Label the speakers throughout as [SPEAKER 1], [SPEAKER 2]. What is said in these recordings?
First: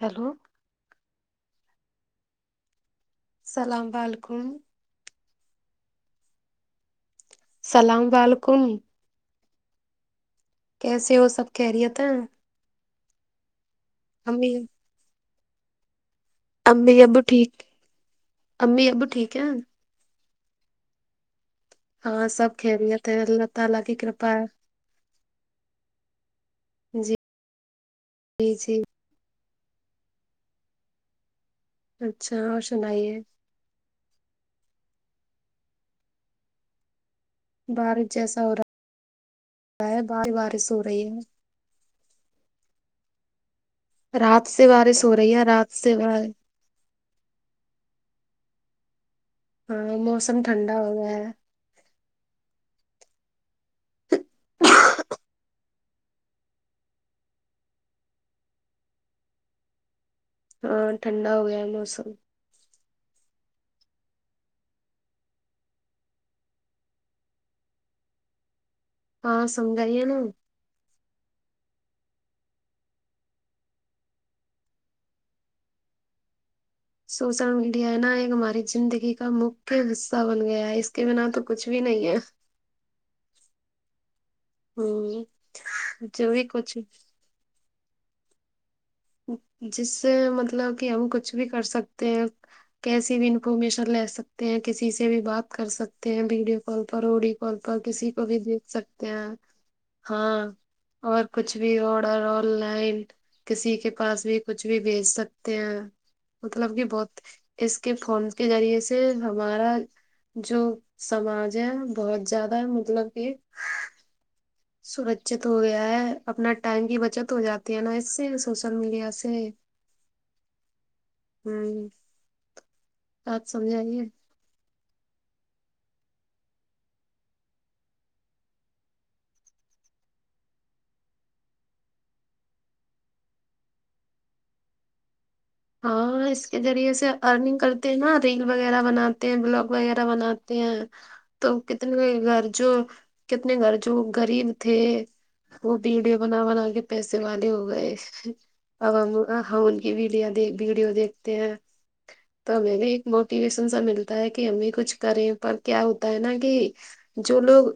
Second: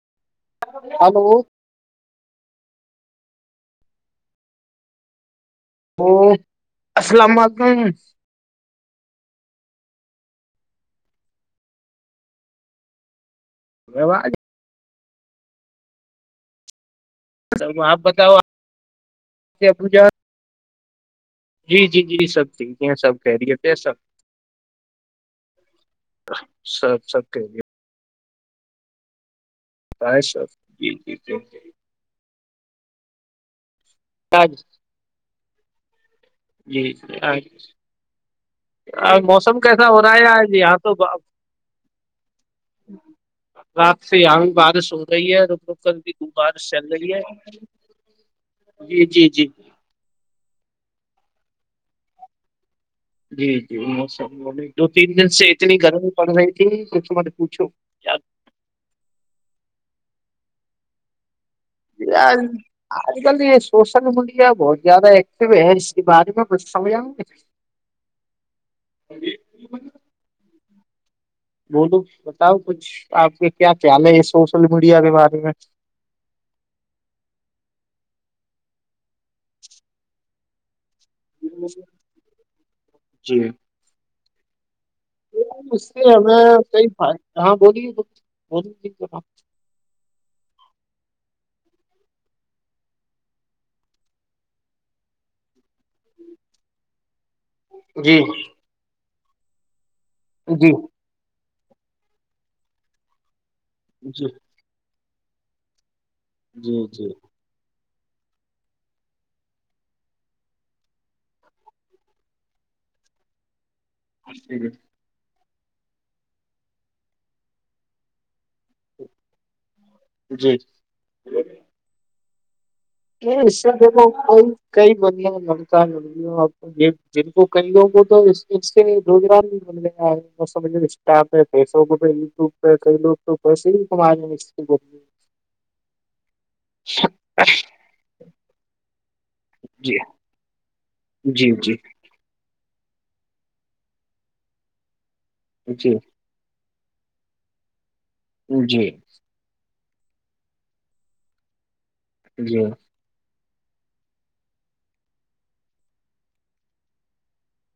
[SPEAKER 1] Hello
[SPEAKER 2] hello
[SPEAKER 1] السلام علیکم
[SPEAKER 2] وہ اسلامباد
[SPEAKER 1] السلام و علیکم کیسے وہ سب کہہ رہیے تھا
[SPEAKER 2] ووہ
[SPEAKER 1] امی امی ابو ٹھیک امی ابو ٹھیک ہے
[SPEAKER 2] پھا جی جی جی
[SPEAKER 1] ہاں
[SPEAKER 2] سب ٹھیک ہیں
[SPEAKER 1] خیریت
[SPEAKER 2] سب
[SPEAKER 1] ہے اللہ
[SPEAKER 2] خیریت ہے
[SPEAKER 1] تعالی
[SPEAKER 2] سب
[SPEAKER 1] کی کرپا ہے
[SPEAKER 2] سب
[SPEAKER 1] جی
[SPEAKER 2] سب
[SPEAKER 1] جی جی
[SPEAKER 2] جی جی جی
[SPEAKER 1] اچھا اور سنائیے
[SPEAKER 2] آج جی جی
[SPEAKER 1] بارش جیسا ہو
[SPEAKER 2] موسم کیسا ہو رہا ہے ی
[SPEAKER 1] بار
[SPEAKER 2] آج
[SPEAKER 1] بارش
[SPEAKER 2] یہاں
[SPEAKER 1] ہو
[SPEAKER 2] تو جی
[SPEAKER 1] رہی ہے
[SPEAKER 2] رات سے یہگ بارش ہو رہی ہے رک رک کر بھی دو بار چل رہی ہے جی جی جی
[SPEAKER 1] ہاں موسم ٹھنڈا ہو گیا ہے
[SPEAKER 2] جی جی موسم دو تین دن سے اتنی گرمی پڑ رہی تھی کچھ م نے پوچھو
[SPEAKER 1] ہاں ٹھنڈا ہو گیا ہے موسم
[SPEAKER 2] آج کل یہ سوشل میڈیا بہت زیادہ ایکٹیو ہے اس کے بارے میں بچھ سمج
[SPEAKER 1] ہاں سمنگائییا ن
[SPEAKER 2] بولو بتاؤ کچھ آپ کے کیا خیال ہے یہ سوشل میڈیا کے بارے میں
[SPEAKER 1] سوشل میڈیا ہے نا ایک ہماری زندگی کا مکھی حصہ بن گیا ہے کی ب نہ تو کچھ بھی نہیں ہے
[SPEAKER 2] جی
[SPEAKER 1] ہوں
[SPEAKER 2] اس سے
[SPEAKER 1] جو بھی
[SPEAKER 2] ہمیں
[SPEAKER 1] کچھ
[SPEAKER 2] کد ہاں بولیے بلی
[SPEAKER 1] جس سے مطلب کہ ہم کچھ بھی کر سکتے ہیں کیسی بھی انفارمیشن لے سکتے ہیں کسی سے بھی بات کر سکتے ہیں ویڈیو کال پر آڈی ک پر کسی
[SPEAKER 2] جی
[SPEAKER 1] کو بھی دیکھ سکتے ہیں ہاں
[SPEAKER 2] جی
[SPEAKER 1] اور کچھ بھی آڈر آن لائن کسی کے پاس بھی کچھ بھی بیچ سکتے ہیں مطلب کہ
[SPEAKER 2] جی جی
[SPEAKER 1] بہت اس کے فون کے ذریعے سے ہمارا جو سماج ہے بہت زیادہ مطلب کہ
[SPEAKER 2] اچھا ٹھیک ہے
[SPEAKER 1] سرکچت ہو گیا ہے اپنا ٹائم کی بچت ہو جاتی ہے نا اس سے سوشل میڈیا سے
[SPEAKER 2] جی
[SPEAKER 1] ہاں
[SPEAKER 2] یہ ایشب میں کوئی کئی بندلا للتا نہیں آپ جن کو کئی لوگوں کو تو اس سے روجران مجھ انسٹا پہ فیس بک پہ یو ٹیوب پہ کوو پہ صرف ہمارے
[SPEAKER 1] ہاں اس کے ذریعے سے ارننگ کرتے ہیں نا ریل وغیرہ بناتے ہیں بلاگ
[SPEAKER 2] جی
[SPEAKER 1] وغیرہ بناتے ہیں تو
[SPEAKER 2] جی جی
[SPEAKER 1] کتنے گھر جو کتنے گھر جو گغریب تھے وہ
[SPEAKER 2] جی
[SPEAKER 1] ویڈیو بنا بنا کے پیسے والے ہو گئے
[SPEAKER 2] جی
[SPEAKER 1] اب ہم ان کی ویڈیو ویڈیو دیکھتے ہیں تو
[SPEAKER 2] جی
[SPEAKER 1] میںیں بھی موٹیویشن سا ملتا ہے کہ ہم بھی کچھ کریں پر کیا ہوتا ہے نا کہ جو لوگ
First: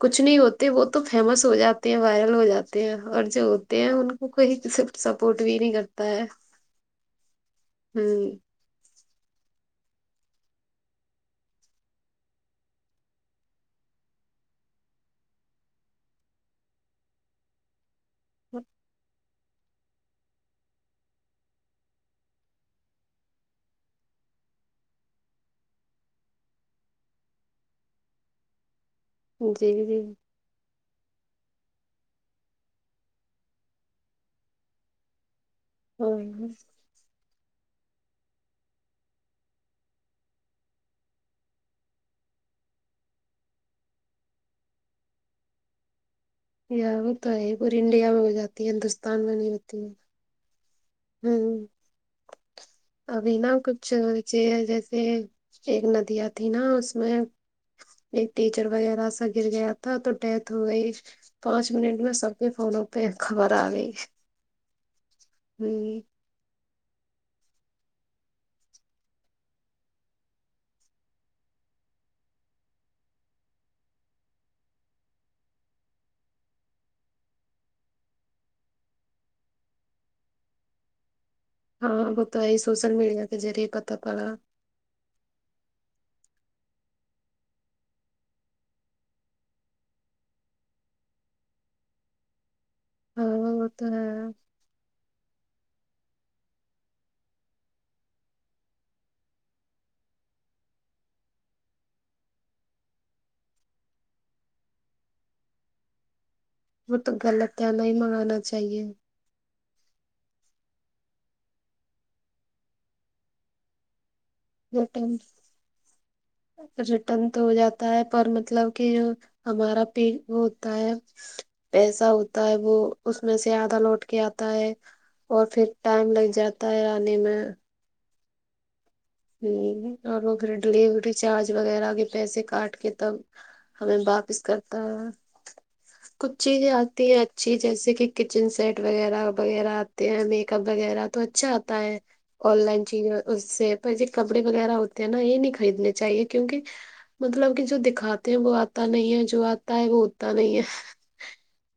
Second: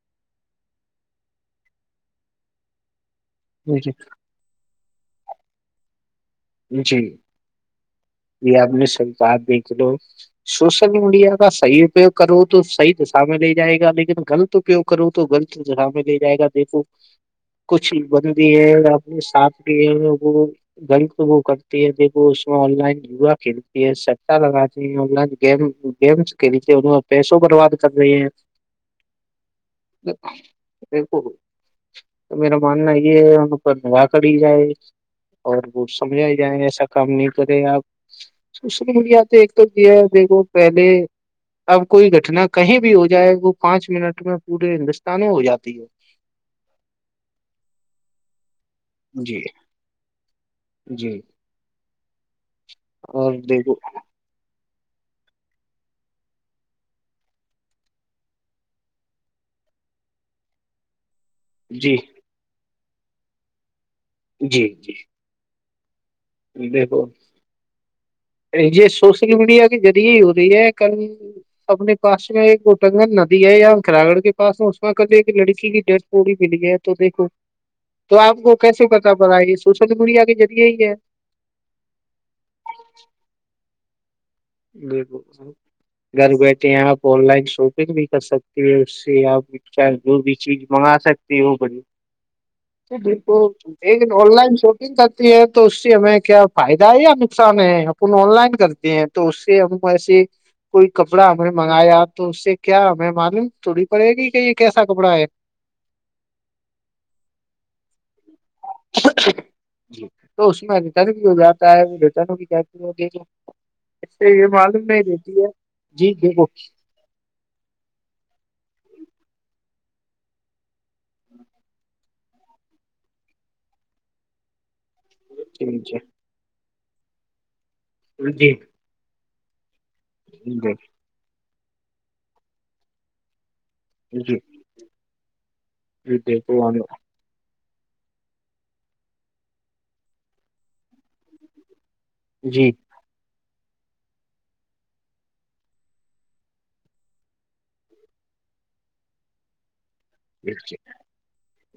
[SPEAKER 1] کچھ نہیں ہوتے وہ تو فیمس ہو جاتے ہیں وائرل ہو جاتے ہو اور جو ہوتے ہیں
[SPEAKER 2] جی
[SPEAKER 1] ان کو کہیں کسی سپورٹ بھی نہیں کرتا ہے
[SPEAKER 2] جی
[SPEAKER 1] ہاں
[SPEAKER 2] جی آپ نے سب بات دیکھ لو سوشل میڈیا کا صحیح اپیوگ کرو تو صحی دشا میں لے جائے گا لیکن غلط تو کیوں کروں تو غلط جا میں لے جائے گا دیکھو
[SPEAKER 1] [inaudible]
[SPEAKER 2] کچھ بند بھی ہیں اپنے ساتھ بھی ہیں وہ گند وہ کرتی ہے دیک وہ اس میں آن لائن یوا کھیلتی ہے سا لگاتی لائن گ گمس کھیلی پیسوں برباد کر رہے ہیں
[SPEAKER 1] جی جی
[SPEAKER 2] بک تو میرا ماننا یہ ہے ان پر دا کری جائے اور وہ سمجھ ہی جائے ایسا کام نہیں کرے آپ سوشل میڈیا پہ ایک تو یہ ہے دیکھو پہلے اب کوئی گھٹنا کہیں بھی ہو جائے وہ پانچ منٹ میں پورے ہندوستان ہو جاتی ہے
[SPEAKER 1] وہ تو ہے پوری انڈیا میں ہو جاتی ہے ہندوستان میں
[SPEAKER 2] جی
[SPEAKER 1] نہیں ہوتی ہے
[SPEAKER 2] جی
[SPEAKER 1] ہ اب
[SPEAKER 2] اور
[SPEAKER 1] نہا
[SPEAKER 2] دیکھو
[SPEAKER 1] کچھ جیسے ایک ندیاں تھی نا اس میں ایک ٹیچر وغیرہ سا گر گیا تھا تو ڈیتھ ہو گئی پانچ
[SPEAKER 2] جی
[SPEAKER 1] منٹ میں سب کے فونوں پہ خبر آ رہی
[SPEAKER 2] جی جی
[SPEAKER 1] ہی
[SPEAKER 2] دیکھو یہ سوشل میڈیا کے ذریعے ہی ہو رہی ہے کل اپنے پاس میں ایک اٹنگن ندی ہے یا اکرا گڑ کے پس اس میں کل ایک لڑکی کی ڈیتھ پڑی ملی ہے تو دیکھو تو آپ کو کیسے پتا پڑ یہ سوشل میڈیا کے ذریعے ہی ہے
[SPEAKER 1] ہاں وہ تو یہ سوشل میڈیا کےہ ذریعے پتا پڑا
[SPEAKER 2] ج گھر بیٹھے ہیں آپ آن لائن شاپنگ بھی کر سکتی ہیں اس سے آپ چاہ جو بھی چیز منگا سکتی ہو بڑی
[SPEAKER 1] [inaudible] وہ تو
[SPEAKER 2] آن
[SPEAKER 1] ہے
[SPEAKER 2] لائن شاپ کرتی ہے تو اس سے ہمیں کیا فائدہ ہے یا نقصان ہے اپن آن لائن کرتے ہیں تو اس سے ہم ایسے کوئی کپڑا ہم نے منگایا تو اس سے کیا ہمیں معلوم تھوڑی پڑے گی کہ یہ کیسا کپڑا ہے
[SPEAKER 1] وہ تو غلط ہے نہیں ہی منگانا چاہیے
[SPEAKER 2] تو اس میں رٹن کی جو ہے وہ رٹ اسے یہ معلوم نہیں
[SPEAKER 1] ریٹرن
[SPEAKER 2] رہتی ہے جی دیکھو
[SPEAKER 1] تن تو ہو جاتا ہے پر مطلب کہ جو ہمارا پیٹ وہ ہوتا ہے پیسا ہوتا ہے وہ اس میں سے آدھا لوٹ کے آتا ہے اور پھر ٹائم لگ جاتا ہے آنے میں
[SPEAKER 2] جی
[SPEAKER 1] ہ اور وہ پھر
[SPEAKER 2] جی
[SPEAKER 1] ڈیلیوری چارج وغیرہ کے پیسے کاٹ کے تب ہمیں واپس کرتا ہے
[SPEAKER 2] جی
[SPEAKER 1] کچھ چیزیں
[SPEAKER 2] دیکھو
[SPEAKER 1] آتی ہے اچھی جیسے کہ کچن سیٹ وغیرہ وغیرہ آتے ہیں میک اپ وغیرہ تو اچھا آتا ہے آن
[SPEAKER 2] جی
[SPEAKER 1] لائن چیز اس سے پ یہ کپڑے وغیرہ ہوتے ہیں نا یہ نہیں خریدنے چاہیے کیونکہ مطلب کہ جو دکھاتے ہیں وہ آتا نہیں ہے جو آتا ہے وہ اتا نہیں ہے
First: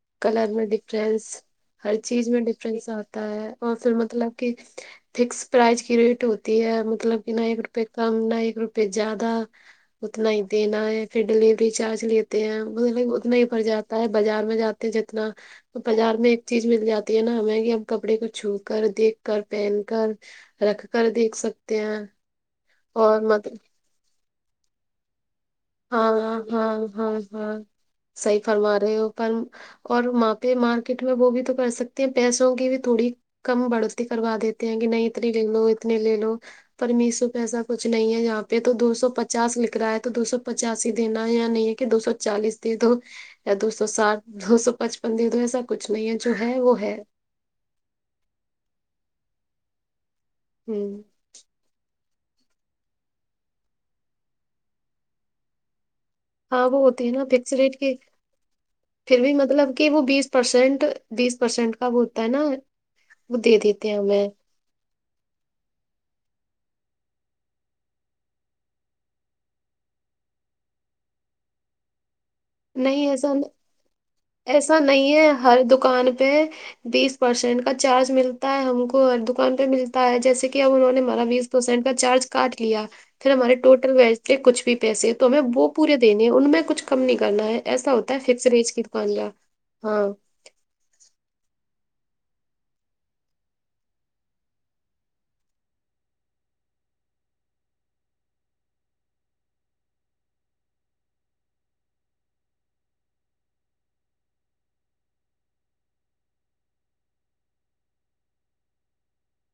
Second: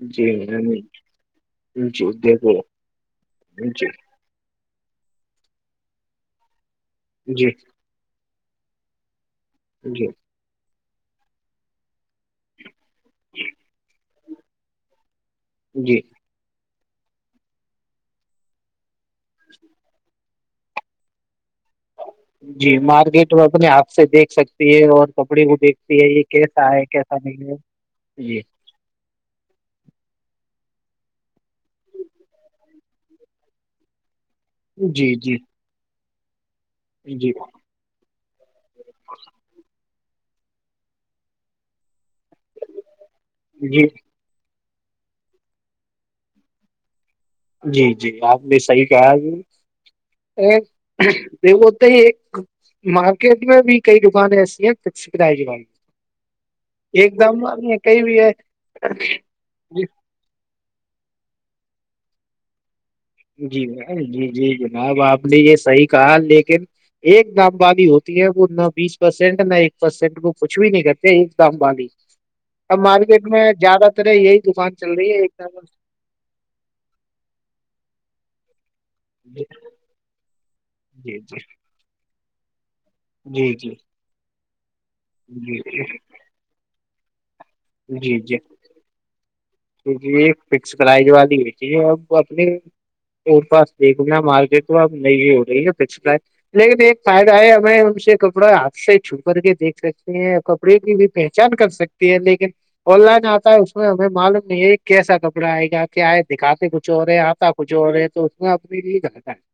[SPEAKER 2] جی
[SPEAKER 1] کلر میں
[SPEAKER 2] میم،
[SPEAKER 1] ڈفرینس ہر
[SPEAKER 2] جی
[SPEAKER 1] چیز میں
[SPEAKER 2] دیکھو
[SPEAKER 1] ڈفرینس آتا ہے اور
[SPEAKER 2] جی
[SPEAKER 1] پھر مطلب فکس پرائز کی ریٹ ہوتی ہے مطلب کہ ن
[SPEAKER 2] جی
[SPEAKER 1] ایک روپئے کم ن ایک روپئے زیادہ
[SPEAKER 2] جی
[SPEAKER 1] اتنا ہی دینا ہے پھر ڈیلیوری چارج لیتے ہیں مطلب اتنا ہی پڑ جاتا ہے بازار میں جاتے ہیں جتنا
[SPEAKER 2] جی
[SPEAKER 1] بازار میں ایک چیز مل جاتی ہے نا ہمیں کہ ہم کپڑے کو چھو کر دیکھ کر پہن کر رکھ کر دیکھ سکتے ہیں
[SPEAKER 2] جی
[SPEAKER 1] اور
[SPEAKER 2] مارکیٹ میں
[SPEAKER 1] مطلب
[SPEAKER 2] اپنے آات سے دیکھ سکتی ہے اور کپڑے کو دیکھ
[SPEAKER 1] ہاں ہاں ہاں ہاں صحی
[SPEAKER 2] جی
[SPEAKER 1] فرما رہے ہو پر اور وہاں پہ مارکیٹ میں وہ بھی تو کر سکتے ہیں پیسوں کی بھی تھوڑی کم بڑھوتی کروا دیتے ہیں کہ نہیں
[SPEAKER 2] جی
[SPEAKER 1] اتنے
[SPEAKER 2] جی
[SPEAKER 1] لے لو اتنے لے لو پرمیس سو
[SPEAKER 2] جی
[SPEAKER 1] پیسہ کچھ نہیں ہے یہاں پہ تو دو سو پچاس لکھ رہا ہے تو دو سو پچاسی دینا ہے یا نہیں ہے کہ دو سو چالیس دے دو یا دو سو
[SPEAKER 2] جی
[SPEAKER 1] ساٹھ دو سو پچپن دن تو ایسا کچھ نہیں ہے جو ہے وہ ہے
[SPEAKER 2] جی جی آپ نے صحیح کہا
[SPEAKER 1] ہوں
[SPEAKER 2] کہ وہت ہی ایک مارکیٹ میں بھی کئی دکانیں ایسی ہیں فکس کرائے ج والی
[SPEAKER 1] ہاں وہ ہوتی ہے
[SPEAKER 2] ایک
[SPEAKER 1] نا
[SPEAKER 2] دم
[SPEAKER 1] فکس ریٹ کے
[SPEAKER 2] کئی بھی ہے
[SPEAKER 1] پھر بھی مطلب کہ وہ بیس پرسینٹ بیس پرسینٹ کا وہ ہوتا ہے نا وہ دے
[SPEAKER 2] جی
[SPEAKER 1] دیتے ہیں
[SPEAKER 2] جی
[SPEAKER 1] ہمیں
[SPEAKER 2] جی جناب آپ نے یہ صحیح کہا لیکن ایک دام والی ہوتی ہے وہ نہ بیس پرسینٹ نہ ایک پرسینٹ وہ کچھ بھی نہیں کرتے ایک دام والالی [inaudible]
[SPEAKER 1] نہیں ایسا
[SPEAKER 2] دکان
[SPEAKER 1] ایسا
[SPEAKER 2] چل رہی
[SPEAKER 1] نہیں ہے
[SPEAKER 2] ایک دام
[SPEAKER 1] ہر دکان پہ بیس پرسینٹ کا چارج ملتا ہم کو ہر
[SPEAKER 2] والی۔
[SPEAKER 1] دکان پہ ملتا ہے جیسے کہ اب انہوں نے
[SPEAKER 2] جی
[SPEAKER 1] ہمارا بیس پرسینٹ کا چارج کاٹ لیا پھر
[SPEAKER 2] جی جی
[SPEAKER 1] ہمارے
[SPEAKER 2] جی
[SPEAKER 1] ٹوٹل وجتے کچھ بھی پیسے تو ہمیں
[SPEAKER 2] جی
[SPEAKER 1] وہ پورے دینے ہیں ان میں کچھ کم نہیں کرنا ہے ایسا ہوتا ہے فکس ریج کی دکان کا ہاں
[SPEAKER 2] یہ فکس پرائز والی ہوئی چ اب اپنی اور پاس دیکھنا مار گ تو اب نہیں ہو رہی ہے ناچ لیکن ایک فائدہ ہے ہمیں ان سے کپڑا ہاتھ سے چھو کر کے دیکھ سکتی ہیں کپڑے کی بھی پہچان کر سکتی ہے لیکن آن لائن آتا ہے اس میں ہمیں مال یہ کیسا کپڑا آئے گا کہ آئے دکھاتے کچھ اور رہے آتا کچھ اور رہ ہے تو اس میں اپنے لیے کرتا ہے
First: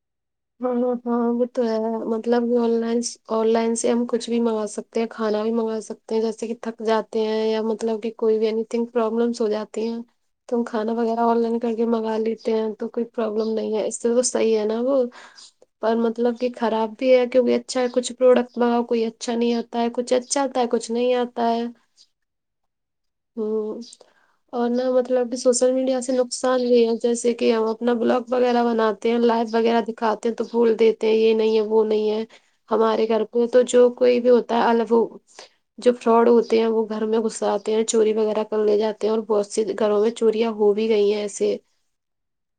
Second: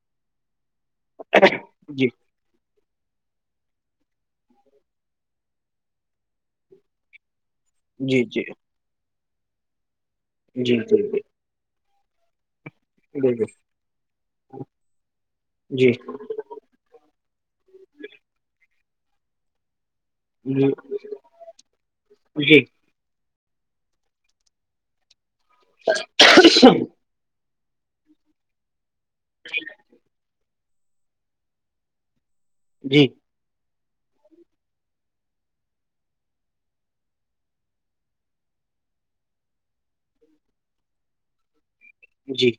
[SPEAKER 1] ہاں ہاں ہاں وہ تو ہے
[SPEAKER 2] جی
[SPEAKER 1] مطلب آن لائن آن لائن سے ہم کچھ بھی منگا سکتے ہیں کھانا بھی منگا سکتے ہیں جیسے کہ تھک جاتا [unintelligible] مطلب کہ
[SPEAKER 2] جی
[SPEAKER 1] کوئی
[SPEAKER 2] جی
[SPEAKER 1] بھی اینی تھنگ پروابلمس ہو جاتی ہیں تو ہم
[SPEAKER 2] جی
[SPEAKER 1] کھانا
[SPEAKER 2] جی
[SPEAKER 1] وغیرہ آن لائن کر کے منگا لیتے ہیں تو کوئی
[SPEAKER 2] بالکل
[SPEAKER 1] پرابلم نہیں ہے اس سے تو صحیح ہے نا وہ
[SPEAKER 2] جی
[SPEAKER 1] پر مطلب کہ خراب بھی ہے کیونکہ اچھا ہے کچھ پروڈکٹ بگاؤ کوئی اچھا نہیں آتا ہے کچھ ا اچ چلتا ہے
[SPEAKER 2] جی
[SPEAKER 1] کچھ نہیں آتا ہے
[SPEAKER 2] جی
[SPEAKER 1] ہ اور نہ مطلب سوشل میڈیا سے نقصان بھی ہے جیسے کہ ہم اپنا بلاگ وغیرہ بناتے ہیں لائو وغیرہ دکھاتے تو بھول دیتے ہیں یہ نہیں ہے وہ نہیں ہے
[SPEAKER 2] جی
[SPEAKER 1] ہمارے گھر تو جو کوئی بھی ہوتا ہے الگ جو فراڈ ہوتے ہیں وہ گھر میں گھس آتے ہیں چوری وغیرہ کر لے جاتے ہیں اور گھروں میں چوریاں ہو بھی گئی ہیں ایسے
[SPEAKER 2] جی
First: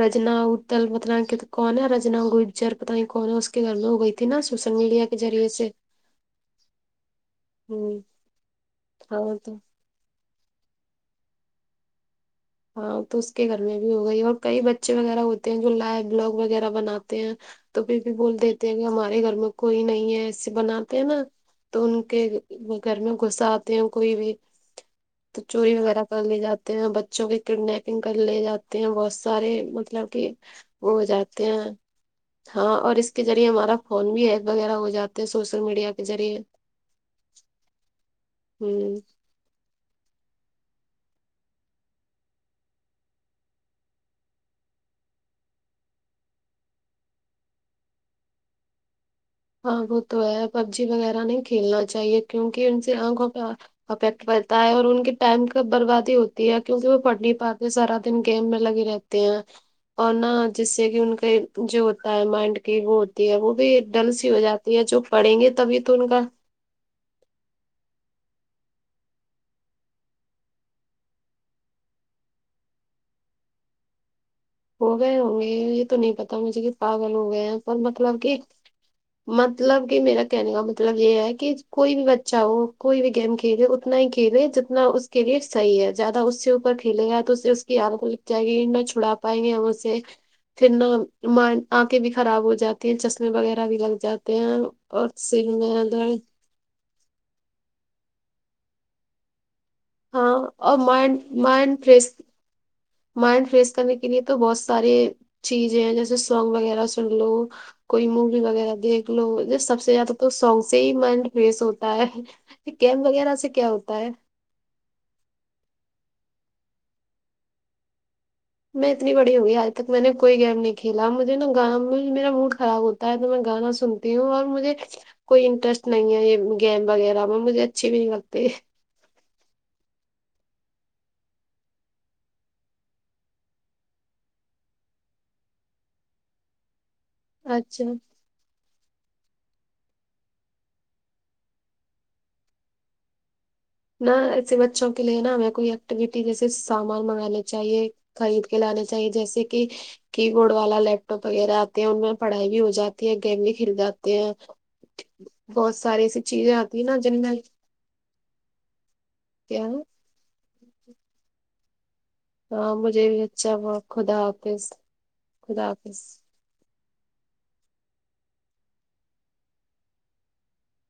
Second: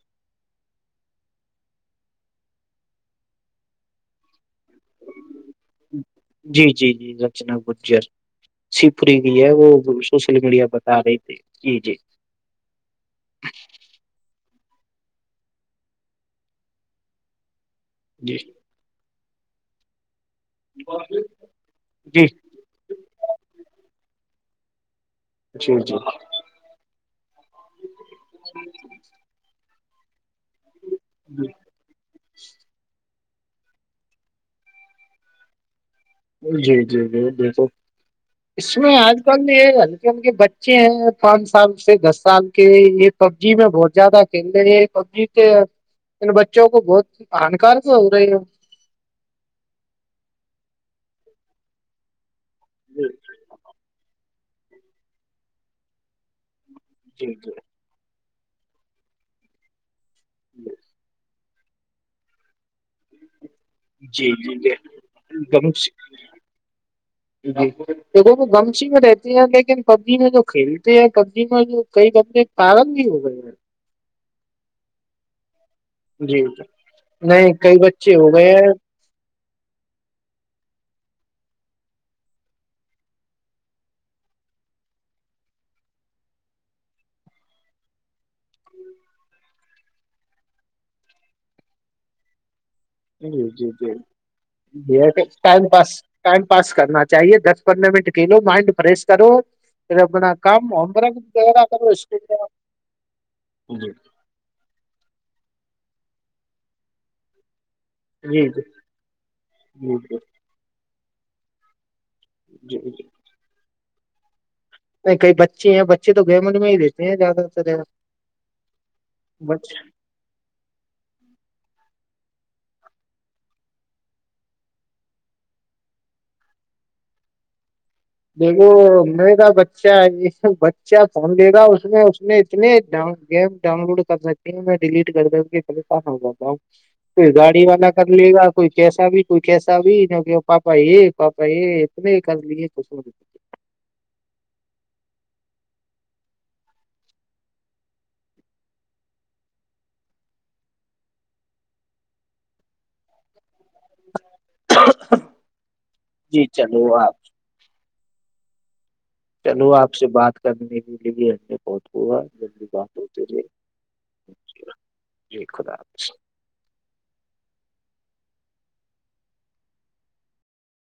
[SPEAKER 1] رجنا ہدل مت ک کون ہے رجنا گوب جر پت کون ہے اس کے گھر میں ہو گئی تھی نا سوشل میڈیا کے ریعے سے
[SPEAKER 2] جی جی جی رچنا
[SPEAKER 1] ہ
[SPEAKER 2] گجر سپری بھی
[SPEAKER 1] ہاں تو
[SPEAKER 2] ہے وہ سوشل میڈیا بتا رہی تھے جی جی
[SPEAKER 1] ہاں تو اس کے گھر میں بھی ہو گئی اور کئی بچے وغیرہ ہوتے ہیں جو لائو بلاگ وغیرہ بناتے ہیں تو پھر بھی بول
[SPEAKER 2] جی
[SPEAKER 1] دیتے ہیں کہ ہمارے گھر میں کوئی نہیں ہے ایسے بناتے ہیں نا تو ان
[SPEAKER 2] جی
[SPEAKER 1] کے گھر میں غصہ آتے ہیں کوئی بھی تو چوری
[SPEAKER 2] جی جی
[SPEAKER 1] وغیرہ کر لے جاتے ہیں بچوں کی کڈنیپنگ کر لے جاتے ہیں بہت سارے مطلب کہ وہ ہو جاتے ہیں ہاں اور اس اس کے ریعے ہمارا فون بھی ہیپ وغیرہ ہو جاتا ہے سوشل میڈیا کے ذریعے
[SPEAKER 2] جی جی جی بالکل اس
[SPEAKER 1] ہ
[SPEAKER 2] میں آج ہلکے ان کے بچے ہیں پانچ سال سے دس سال کے یہ پب جی میں بہت زیادہ کھیل رہ یہ پب جی کے ان بچوں کو بہت ہانکار سے ہو رہے ہے
[SPEAKER 1] ہاں وہ تو ہے پب جی وغیرہ نہیں کھیلنا چاہیے کیونکہ ان سے آنکھوں پہ افیکٹ تا اور ان کے ٹائم ک بربادی ہوتی ہے کیونکہ وہ پڑھ نہیں
[SPEAKER 2] جی جی
[SPEAKER 1] پاتے سرا ن گیم میں لگے رہتے ہیں اور نہا جس سے کہ ان کے جو ہوتا ہے مائنڈ کی وہ ہوتی ہے وہ بھی ڈل سی
[SPEAKER 2] جی
[SPEAKER 1] ہو
[SPEAKER 2] جی جی
[SPEAKER 1] جاتی ہے جو پڑھیں گے تبھی تو ان کا [inaudible]
[SPEAKER 2] جی تو وہ وہ گمش ہی میں رہتے ہیں لیکن پب جی میں جو کھیلتے ہیں پب جی میں جو کئی بمے پندی ہو گے
[SPEAKER 1] ہو گئے ہوں گے یہ تو نہیں پتا
[SPEAKER 2] جی
[SPEAKER 1] مجھے کہ پاگل ہو گئے
[SPEAKER 2] نہیں
[SPEAKER 1] ہیں س
[SPEAKER 2] کئی بچے
[SPEAKER 1] مطلب
[SPEAKER 2] ہو
[SPEAKER 1] کہ
[SPEAKER 2] گئے ہیں
[SPEAKER 1] مطلب کہ میرا کہنے کا مطلب یہ ہے کہ کوئی بھی بچا ہو کوئی بھی گیم کھیلے نا ہی کھیلے جتنا اس کے لیے صحیح ہے زیادہ اس سے اوپر کھیلے گا تو اس سے اس کی آل کو لگ جائے گی نہ چھڑاپ پائیں گے ہم اس سے پھر نہ آنکھیں بھی خراب ہو جاتی چشمے
[SPEAKER 2] جی
[SPEAKER 1] وغیرہ
[SPEAKER 2] جی
[SPEAKER 1] بھی
[SPEAKER 2] جی
[SPEAKER 1] لگ جاتے ہیں اور
[SPEAKER 2] یہ کہ time pass
[SPEAKER 1] Samudra
[SPEAKER 2] time pass کرنا چاہیے دس پندرہ منٹ کھیلو مائنڈ فریش کرو اے اپنا
[SPEAKER 1] ہاں
[SPEAKER 2] کام
[SPEAKER 1] اور
[SPEAKER 2] ہمرا
[SPEAKER 1] مائنڈ
[SPEAKER 2] دا کر
[SPEAKER 1] مائنڈ فریش مائنڈ فریش کرنے کے لیے تو بہت سارے چیزیں ہیں جیسے سانگ وغیرہ سن لو کوئی مووی
[SPEAKER 2] جی جی
[SPEAKER 1] وغیرہ دیکھ لو سب سے زیادہ
[SPEAKER 2] جی
[SPEAKER 1] تو سانگ سے ہی مائنڈ فریش ہوتا ہے یہ
[SPEAKER 2] جی جی جی
[SPEAKER 1] کیمپ وغیرہ سے کیا ہوتا ہے
[SPEAKER 2] نہیں کئی بچے ہیں بچے تو گموں میں ہی دیتے ہیں زیادہ تر
[SPEAKER 1] میں اتنیڑ ہو گی آج
[SPEAKER 2] بچ
[SPEAKER 1] تک میں نے کوئی گیم نہیں اکھیلا مجھے نا گانؤ میں میرا موڈ خراب ہوتا ہے تو میں گانا سنتی ہوں اور مجھے کوئی انٹرسٹ نہیں ہے یہ گیم وغیرہ میں مجھے اچھی نہیں لگ
[SPEAKER 2] بگو مگا بچ ا یہ بچہ فون دے گا اس میں اس نے اتنے گیم ڈاؤن لوڈ کرنا میں ڈیلیٹ کر د کے پلے کاف ہو جاتا ہوں پھر گاڑی والا
[SPEAKER 1] اچھا
[SPEAKER 2] کر لیے گا کوئی کیسا بھی کوئی کیسا بھی کہ پاپا یہ پاپا یہ اتنے کر لیے کھ
[SPEAKER 1] نہ ایسے بچوں کے لیے نا ہمیں کوئی ایکٹیویٹی جیسے سامان منگانے چاہیے خرید کے لانا چاہیے جیسے کہ کی بورڈ والا لیپ ٹاپ وغیرہ آتے ہیں ان میں پڑھائی بھی ہو جاتی ہے گیم بھی کھل جاتی بہت ساری ایسی
[SPEAKER 2] جی
[SPEAKER 1] چیزیں آتی ہے
[SPEAKER 2] چلو
[SPEAKER 1] نا
[SPEAKER 2] آپ
[SPEAKER 1] جن مل کیا
[SPEAKER 2] چلو
[SPEAKER 1] ہے
[SPEAKER 2] آپ سے بات کرنے کے لیے بہت ہوا جلدی
[SPEAKER 1] ہاں
[SPEAKER 2] بات
[SPEAKER 1] مجھے بھی
[SPEAKER 2] ہوتی رہے
[SPEAKER 1] اچھا با خدا حافظ خدا حافظ